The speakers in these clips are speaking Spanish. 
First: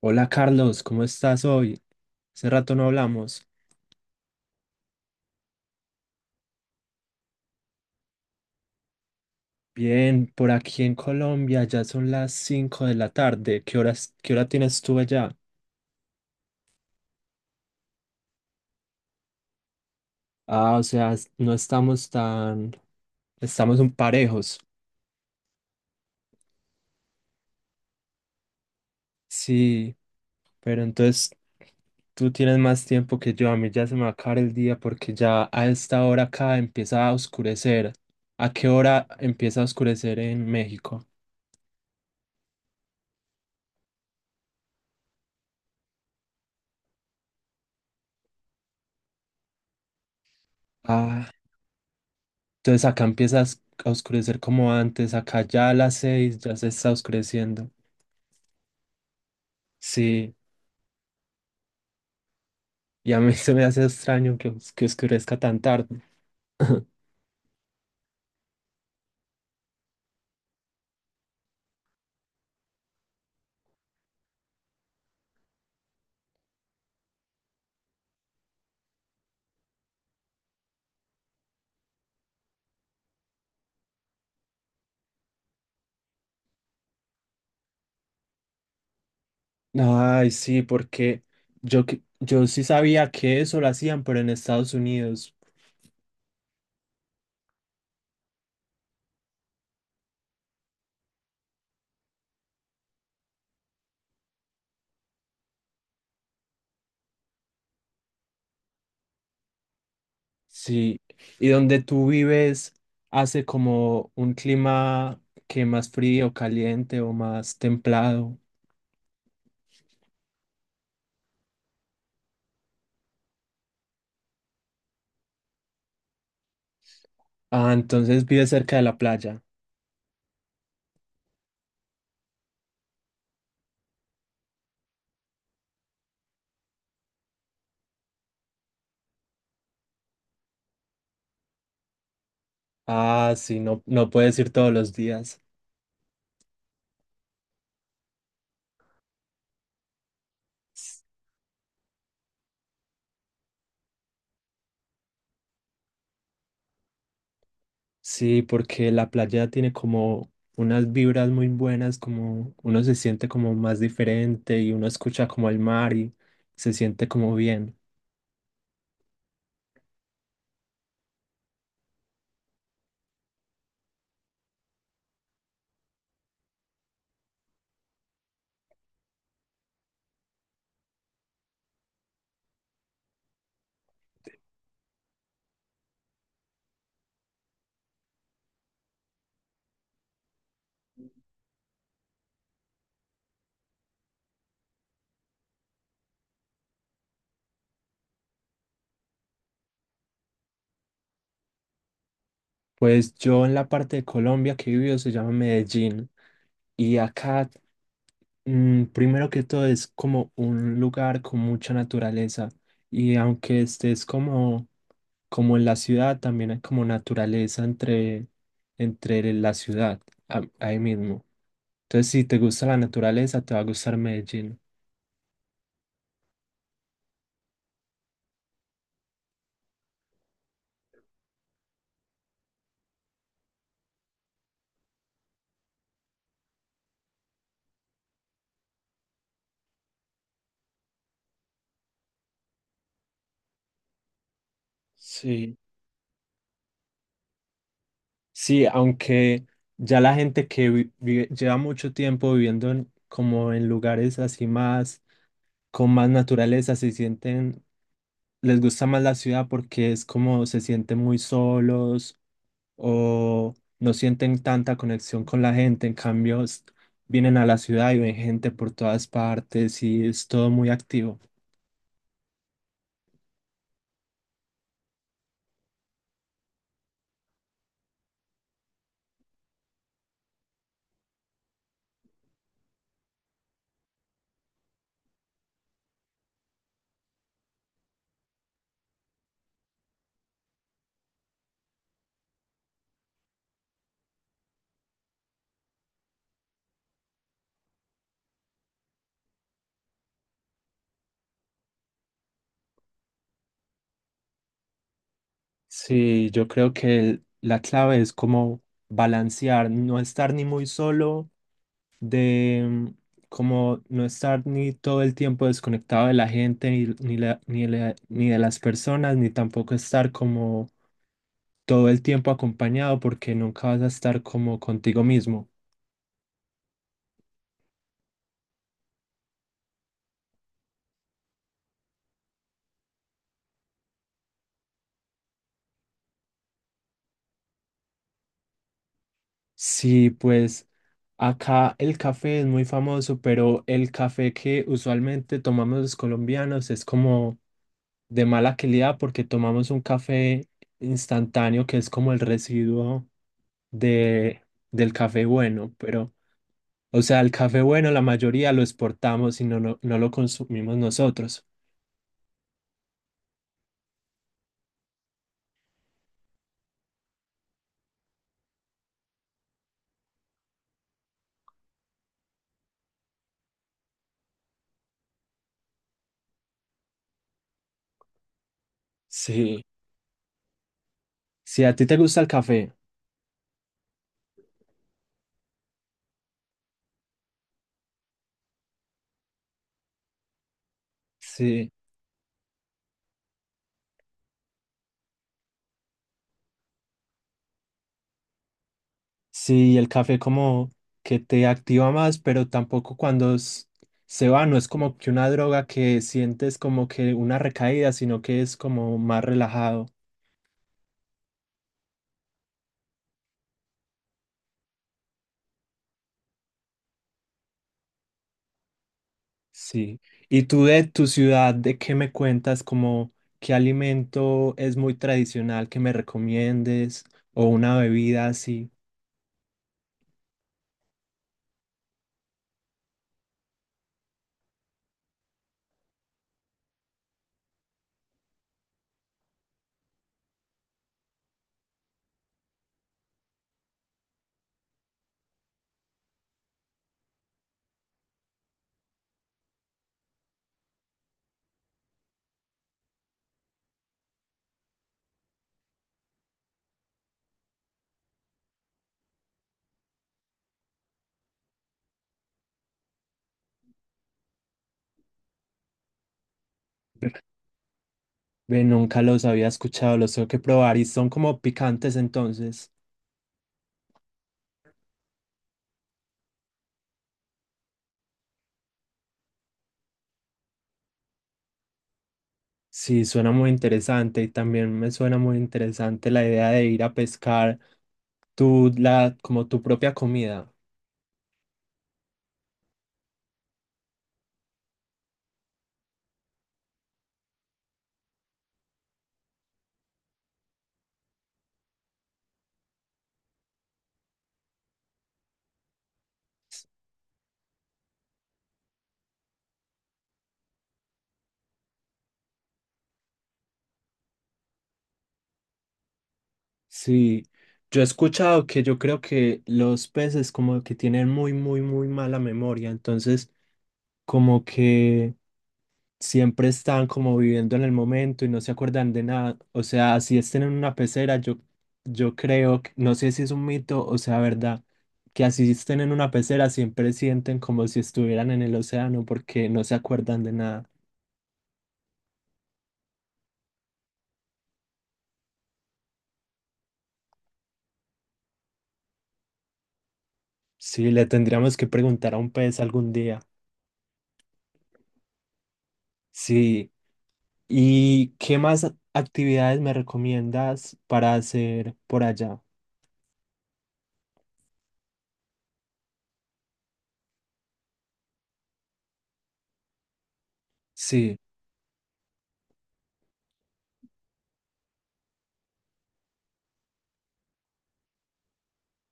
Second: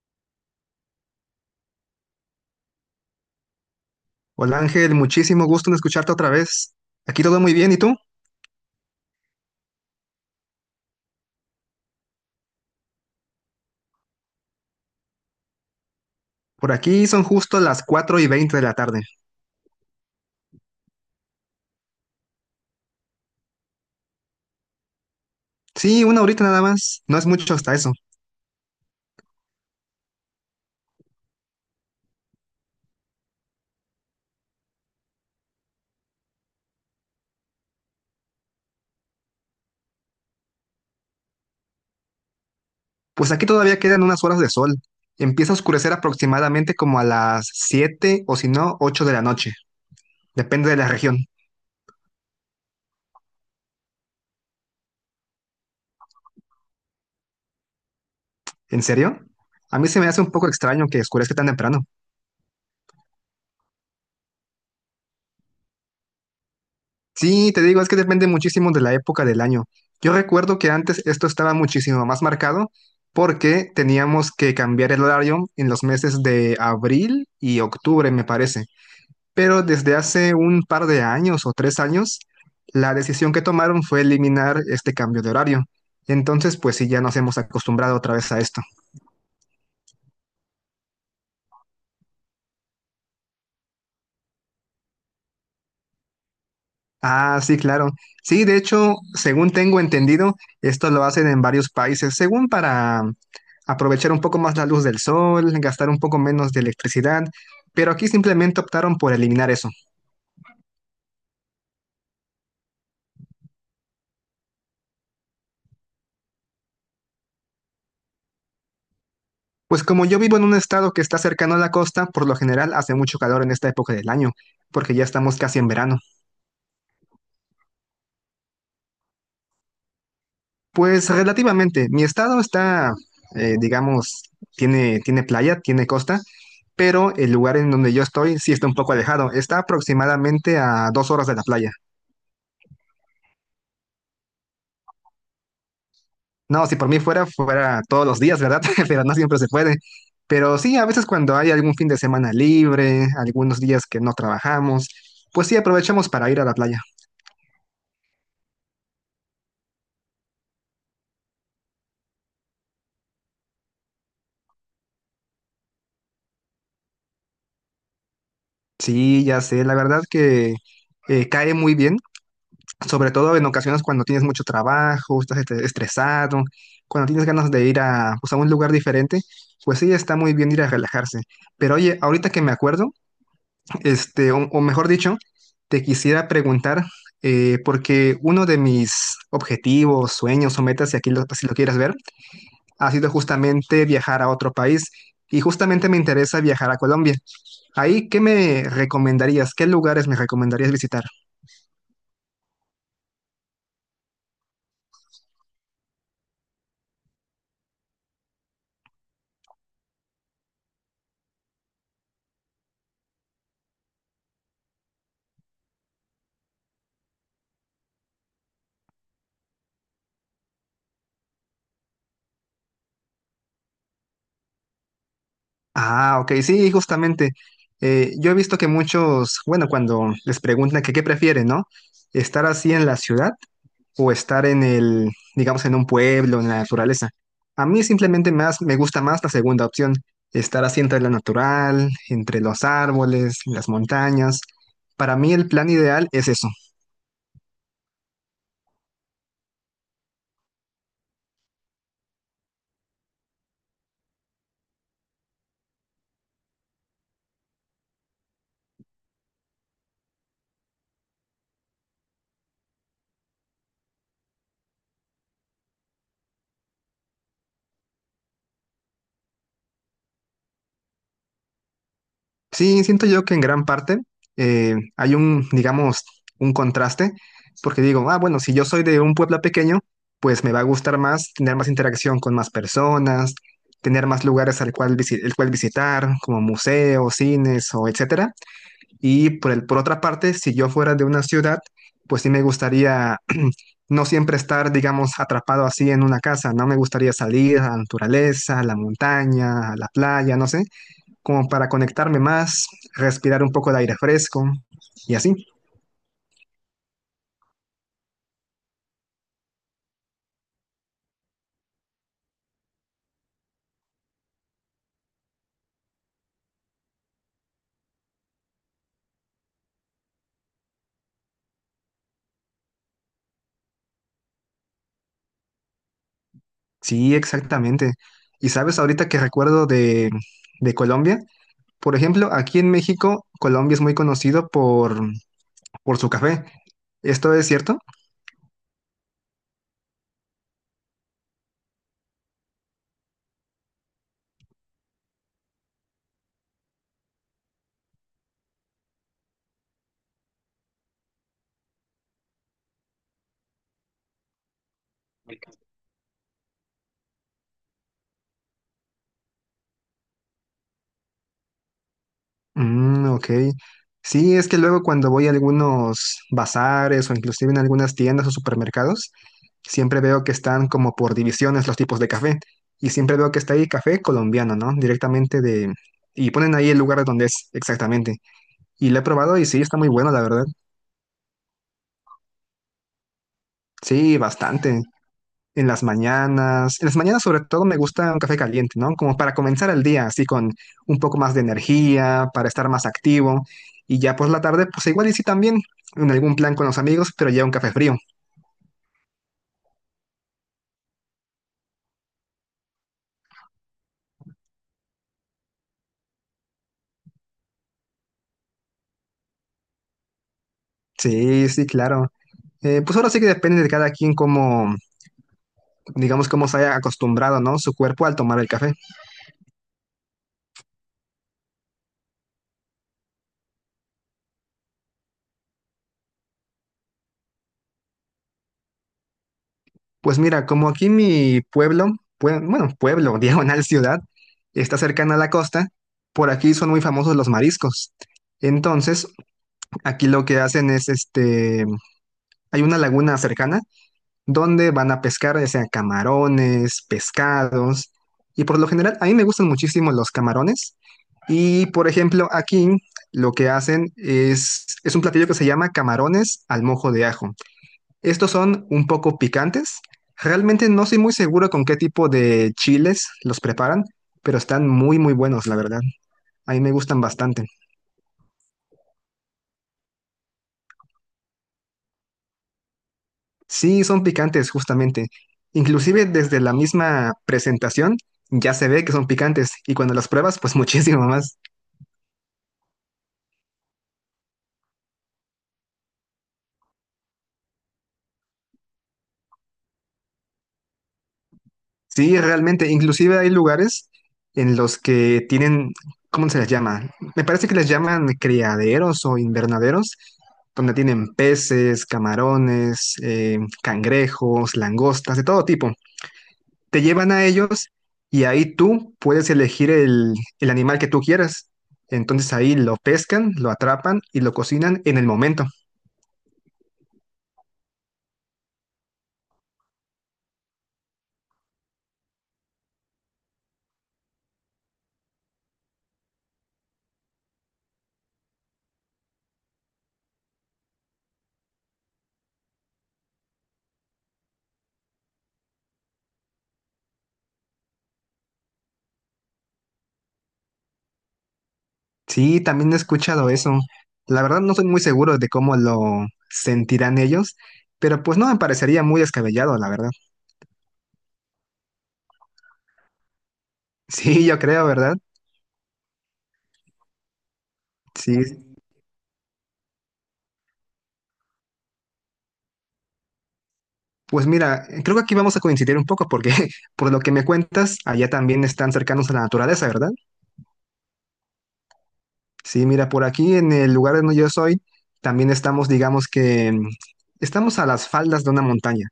Hola Carlos, ¿cómo estás hoy? Hace rato no hablamos. Hola Ángel, muchísimo gusto en escucharte otra vez. Aquí todo muy bien, ¿y tú? Bien, por aquí en Colombia ya son las 5 de la tarde. ¿Qué hora tienes tú allá? Por aquí son justo las 4 y 20 de la tarde. Ah, o sea, no estamos tan, estamos un parejos. Sí, una horita nada más, no es mucho hasta eso. Sí, pero entonces tú tienes más tiempo que yo. A mí ya se me va a acabar el día porque ya a esta hora acá empieza a oscurecer. ¿A qué hora empieza a oscurecer en México? Pues aquí todavía quedan unas horas de sol. Empieza a oscurecer aproximadamente como a las 7 o si no, 8 de la noche. Depende de la región. Ah, entonces acá empieza a oscurecer como antes, acá ya a las 6 ya se está oscureciendo. ¿En serio? A mí se me hace un Sí, poco extraño que oscurezca tan temprano. y a mí se me hace extraño que, que oscurezca tan tarde. Sí, te digo, es que depende muchísimo de la época del año. Yo recuerdo que antes esto estaba muchísimo más marcado porque teníamos que cambiar el horario en los meses de abril y octubre, me parece. Pero desde hace un par de años o tres años, la decisión que tomaron fue eliminar este cambio de horario. Entonces, pues sí, ya nos hemos acostumbrado otra vez a esto. Ay, sí, porque yo sí sabía que eso lo hacían, pero en Estados Unidos, Ah, sí, claro. Sí, de hecho, según tengo entendido, esto lo hacen en varios países, según para aprovechar un poco más la luz del sol, gastar un poco menos de electricidad, pero aquí simplemente optaron por eliminar eso. sí. Y donde tú vives hace como un clima que más frío, caliente o más templado. Pues como yo vivo en un estado que está cercano a la costa, por lo general hace mucho calor en esta época del año, porque ya estamos casi en verano. Ah, entonces vives cerca de la playa. Pues relativamente, mi estado está, digamos, tiene playa, tiene costa, pero el lugar en donde yo estoy sí está un poco alejado. Está aproximadamente a dos horas de la playa. Ah, sí, no, no puedes ir todos los días. No, si por mí fuera, fuera todos los días, ¿verdad? Pero no siempre se puede. Pero sí, a veces cuando hay algún fin de semana libre, algunos días que no trabajamos, pues sí aprovechamos para ir a la playa. Sí, porque la playa tiene como unas vibras muy buenas, como uno se siente como más diferente y uno escucha como el mar y se siente como bien. Sí, ya sé, la verdad que cae muy bien, sobre todo en ocasiones cuando tienes mucho trabajo, estás estresado, cuando tienes ganas de ir a, pues, a un lugar diferente, pues sí, está muy bien ir a relajarse. Pero oye, ahorita que me acuerdo, este, o mejor dicho, te quisiera preguntar, porque uno de mis objetivos, sueños o metas, si lo quieres ver, ha sido justamente viajar a otro país y justamente me interesa viajar a Colombia. Ahí, ¿qué me recomendarías? ¿Qué lugares me recomendarías visitar? Pues yo en la parte de Colombia que he vivido se llama Medellín y acá, primero que todo es como un lugar con mucha naturaleza y aunque estés como, como en la ciudad, también hay como naturaleza entre, entre la ciudad, ahí mismo. Entonces, si te gusta la naturaleza, te va a gustar Medellín. Ah, ok, sí, justamente. Yo he visto que muchos, bueno, cuando les preguntan que qué prefieren, ¿no? Estar así en la ciudad o estar en el, digamos, en un pueblo, en la naturaleza. A mí simplemente más me gusta más la segunda opción, estar así entre entre los árboles, las montañas. Para mí el Sí. plan ideal es eso. Sí, aunque ya la gente que lleva mucho tiempo viviendo como en lugares así más, con más naturaleza, se sienten les gusta más la ciudad porque es como se sienten muy solos o no sienten tanta conexión con la gente. En cambio, vienen a la ciudad y ven gente por todas partes y es todo muy activo. Sí, siento yo que en gran parte hay un, digamos, un contraste, porque digo, ah, bueno, si yo soy de un pueblo pequeño, pues me va a gustar más tener más interacción con más personas, tener más lugares el cual visitar, como museos, cines o etcétera. Por otra parte, si yo fuera de una ciudad, pues sí me gustaría no siempre estar, digamos, atrapado así en una casa, ¿no? Me gustaría salir a la naturaleza, a la montaña, a la playa, no sé, como para conectarme más, respirar un poco de aire fresco y así. Sí, yo creo que la clave es como balancear, no estar ni muy solo, de como no estar ni todo el tiempo desconectado de la gente, ni ni de las personas, ni tampoco estar como todo el tiempo acompañado porque nunca vas a estar como contigo mismo. Sí, exactamente. Y sabes, ahorita que recuerdo de Colombia, por ejemplo, aquí en México, Colombia es muy conocido por su café. ¿Esto es cierto? Sí, pues acá el café es muy famoso, pero el café que usualmente tomamos los colombianos es como de mala calidad porque tomamos un café instantáneo que es como el residuo de, del café bueno, pero o sea, el café bueno la mayoría lo exportamos y no lo consumimos nosotros. Mm, ok. Sí, es que luego cuando voy a algunos bazares o inclusive en algunas tiendas o supermercados, siempre veo que están como por divisiones los tipos de café. Y siempre veo que está ahí café colombiano, ¿no? Directamente de... Y ponen ahí el lugar donde es exactamente. Y lo he probado y sí, Sí, está muy bueno, la verdad. si a ti te gusta el café, Sí, bastante. En las mañanas sobre todo me gusta un café caliente, ¿no? Como para comenzar el día así con un poco más de sí. energía, para estar más activo. Y ya pues la tarde, pues igual y sí también, en algún plan con los amigos, pero ya un café frío. Sí, el café como que te activa más, pero tampoco cuando se va, no es como que una droga que sientes como que una recaída, sino que es como más relajado. Sí, sí, claro. Pues ahora sí que depende de cada quien cómo digamos, cómo se haya acostumbrado, ¿no? Su cuerpo al tomar el café. Sí. ¿Y tú de tu ciudad, de qué me cuentas? Como qué alimento es muy tradicional que me recomiendes o una bebida así. Pues mira, como aquí mi pueblo, bueno, pueblo, diagonal ciudad, está cercana a la costa, por aquí son muy famosos los mariscos. Entonces, aquí lo que hacen es, este, hay una laguna cercana donde van a pescar, ya sea camarones, pescados, y por lo general a mí me gustan muchísimo los camarones. Y por ejemplo, aquí lo que hacen es un platillo que se llama camarones al mojo de ajo. Estos son un poco picantes. Realmente no soy muy seguro con qué tipo de chiles los preparan, pero están muy, muy buenos, la verdad. A mí me gustan bastante. Ve, nunca los había escuchado, los tengo que probar y son como picantes entonces. Sí, son picantes, justamente. Inclusive desde la misma presentación ya se ve que son picantes y cuando las pruebas, pues muchísimo más. Sí, suena muy interesante y también me suena muy interesante la idea de ir a pescar tu, la, como tu propia comida. Sí, realmente, inclusive hay lugares en los que tienen, ¿cómo se les llama? Me parece que les llaman criaderos o invernaderos, donde tienen peces, camarones, cangrejos, langostas, de todo tipo. Te llevan a ellos y ahí tú puedes elegir el animal que tú quieras. Entonces ahí lo pescan, lo atrapan y lo cocinan en el momento. Sí, yo he escuchado que yo creo que los peces como que tienen muy mala memoria, entonces como que siempre están como viviendo en el momento y no se acuerdan de nada. O sea, si estén en una pecera, yo creo, no sé si es un mito o sea verdad, que así estén en una pecera siempre sienten como si estuvieran en el océano porque no se acuerdan de nada. Sí, también he escuchado eso. La verdad no soy muy seguro de cómo lo sentirán ellos, pero pues no me parecería muy descabellado, la verdad. Sí, le tendríamos que preguntar a un pez algún día. Sí, yo creo, ¿verdad? Sí. ¿Y qué Sí. más actividades me recomiendas para hacer por allá? Pues mira, creo que aquí vamos a coincidir un poco porque por lo que me cuentas, allá también están cercanos a la naturaleza, ¿verdad? Sí, Sí, mira, por aquí en el lugar donde yo soy, también estamos, digamos que estamos a las faldas de una montaña.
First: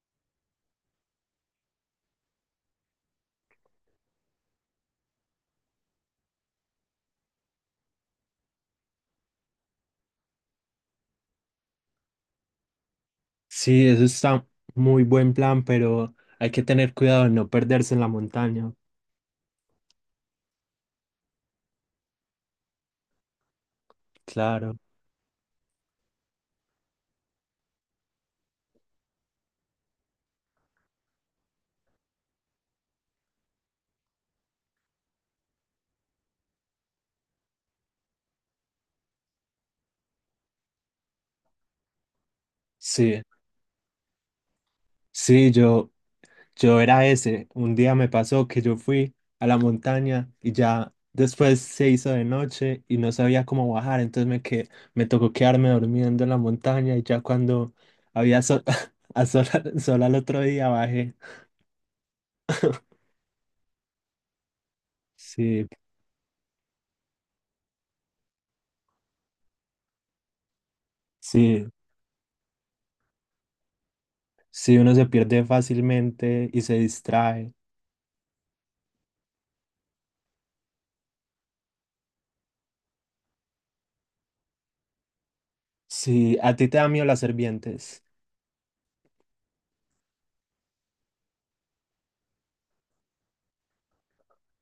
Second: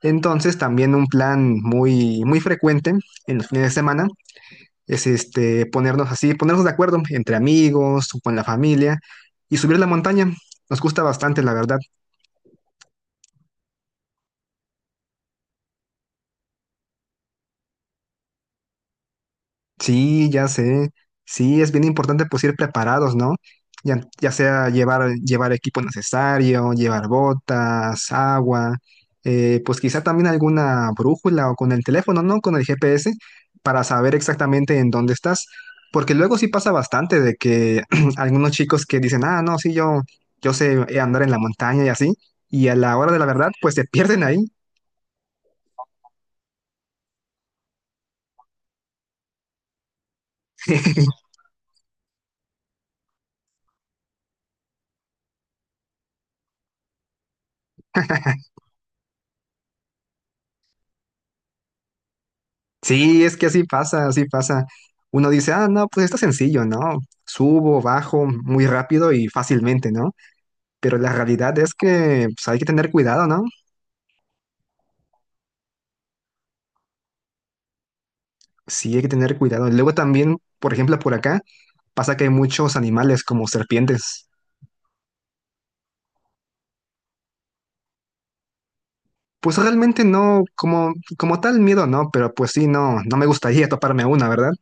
Entonces, también un plan muy, muy frecuente en los fines de semana es este ponernos de acuerdo entre amigos o con la familia y subir la montaña. Nos gusta bastante, la verdad. sí, eso está muy buen plan, pero hay que tener cuidado de no perderse en la montaña. Sí, ya sé. Sí, es bien importante pues ir preparados, ¿no? Ya sea Claro. Llevar equipo necesario, llevar botas, agua, pues quizá también alguna brújula o con el teléfono, ¿no? Con el GPS para saber exactamente en dónde estás. Porque luego sí pasa bastante de que algunos chicos que dicen, ah, no, sí, yo sé andar en la montaña y así, y a la hora de Sí, la verdad, pues se pierden ahí. sí, yo, yo era ese. Un día me pasó que yo fui a la montaña y ya después se hizo de noche y no sabía cómo bajar, entonces me tocó quedarme durmiendo en la montaña y ya cuando había sol, a sol, sol al otro día bajé. Sí, es que así pasa, así pasa. Uno dice, Sí, ah, no, pues está sencillo, ¿no? Subo, bajo muy rápido y fácilmente, ¿no? Pero la realidad sí, es que pues, hay que tener cuidado, ¿no? sí, uno se pierde fácilmente y se distrae. Sí, hay que tener cuidado. Luego también, por ejemplo, por acá pasa que hay muchos animales como serpientes. Sí, a ti te da miedo las serpientes. Pues realmente no, como tal miedo, ¿no? Pero pues sí, no me gustaría toparme a una, ¿verdad?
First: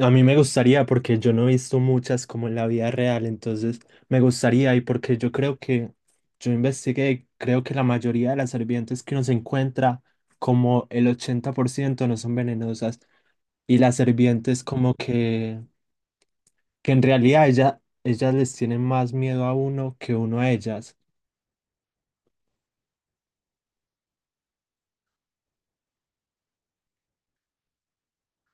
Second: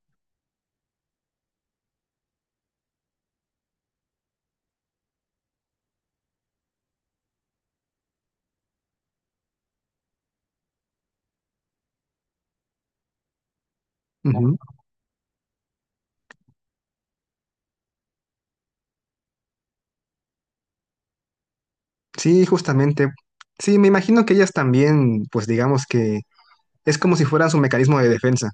A mí me gustaría porque yo no he visto muchas como en la vida real, entonces me gustaría y porque yo creo que yo investigué, creo que la mayoría de las serpientes que uno se encuentra, como el 80% no son venenosas y las Ujú. serpientes como que en realidad ella, ellas les tienen más miedo a uno que uno a ellas. Sí, justamente. Sí, me imagino que ellas también, pues digamos que es como si fueran su mecanismo de defensa.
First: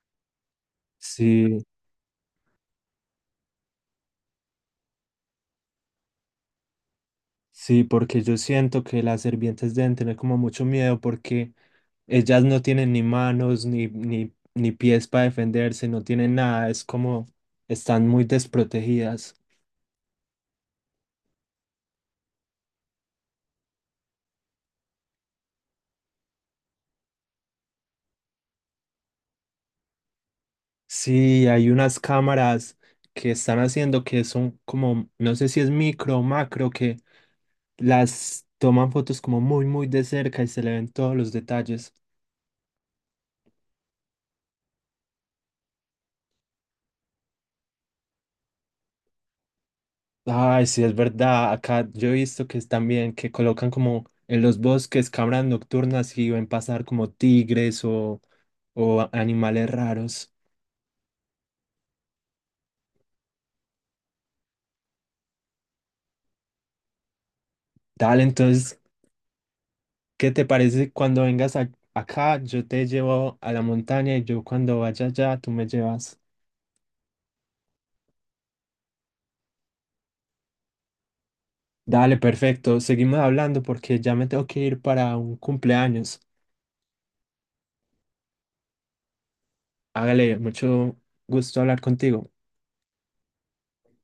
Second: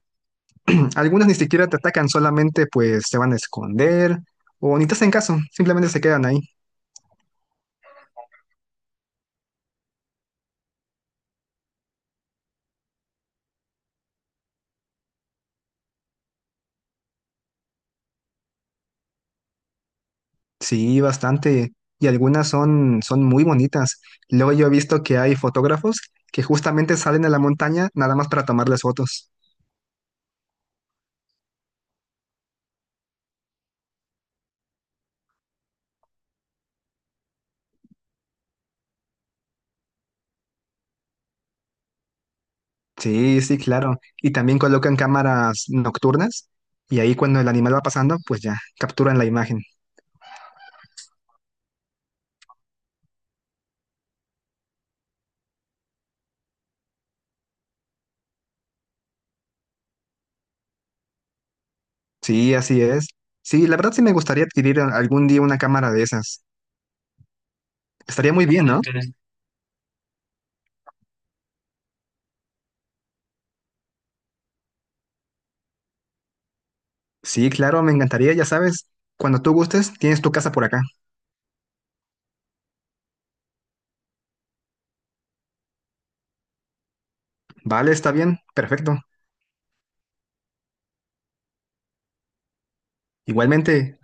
Algunas ni Sí. siquiera te atacan, solamente pues se van a esconder o ni te hacen caso, simplemente se quedan ahí. Sí, porque yo siento que las serpientes deben tener como mucho miedo porque ellas no tienen ni manos ni ni pies para defenderse, no tienen nada, es como están muy desprotegidas. Sí, bastante. Y algunas son muy bonitas. Luego yo he visto que hay fotógrafos que justamente salen a la montaña nada más para tomarles fotos. Sí, hay unas cámaras que están haciendo que son como, no sé si es micro o macro, que las toman fotos como muy de cerca y se le ven todos los detalles. Sí, sí, claro. Y también colocan cámaras nocturnas y ahí cuando el animal va pasando, pues ya capturan la imagen. Ay, sí, es verdad. Acá yo he visto que es también que colocan como en los bosques cámaras nocturnas y ven pasar como tigres o, o animales raros. Sí, así es. Sí, la verdad sí me gustaría adquirir algún día una cámara de esas. Dale, Estaría muy bien, entonces, ¿no? ¿qué te parece cuando vengas acá? Yo te llevo a la montaña y yo cuando vaya allá, tú me llevas. Sí, claro, me encantaría, ya sabes. Cuando tú gustes, tienes tu casa por acá. Dale, perfecto. Seguimos hablando porque ya me tengo que ir para un cumpleaños. Vale, está bien, perfecto. Hágale, mucho gusto hablar contigo. Igualmente,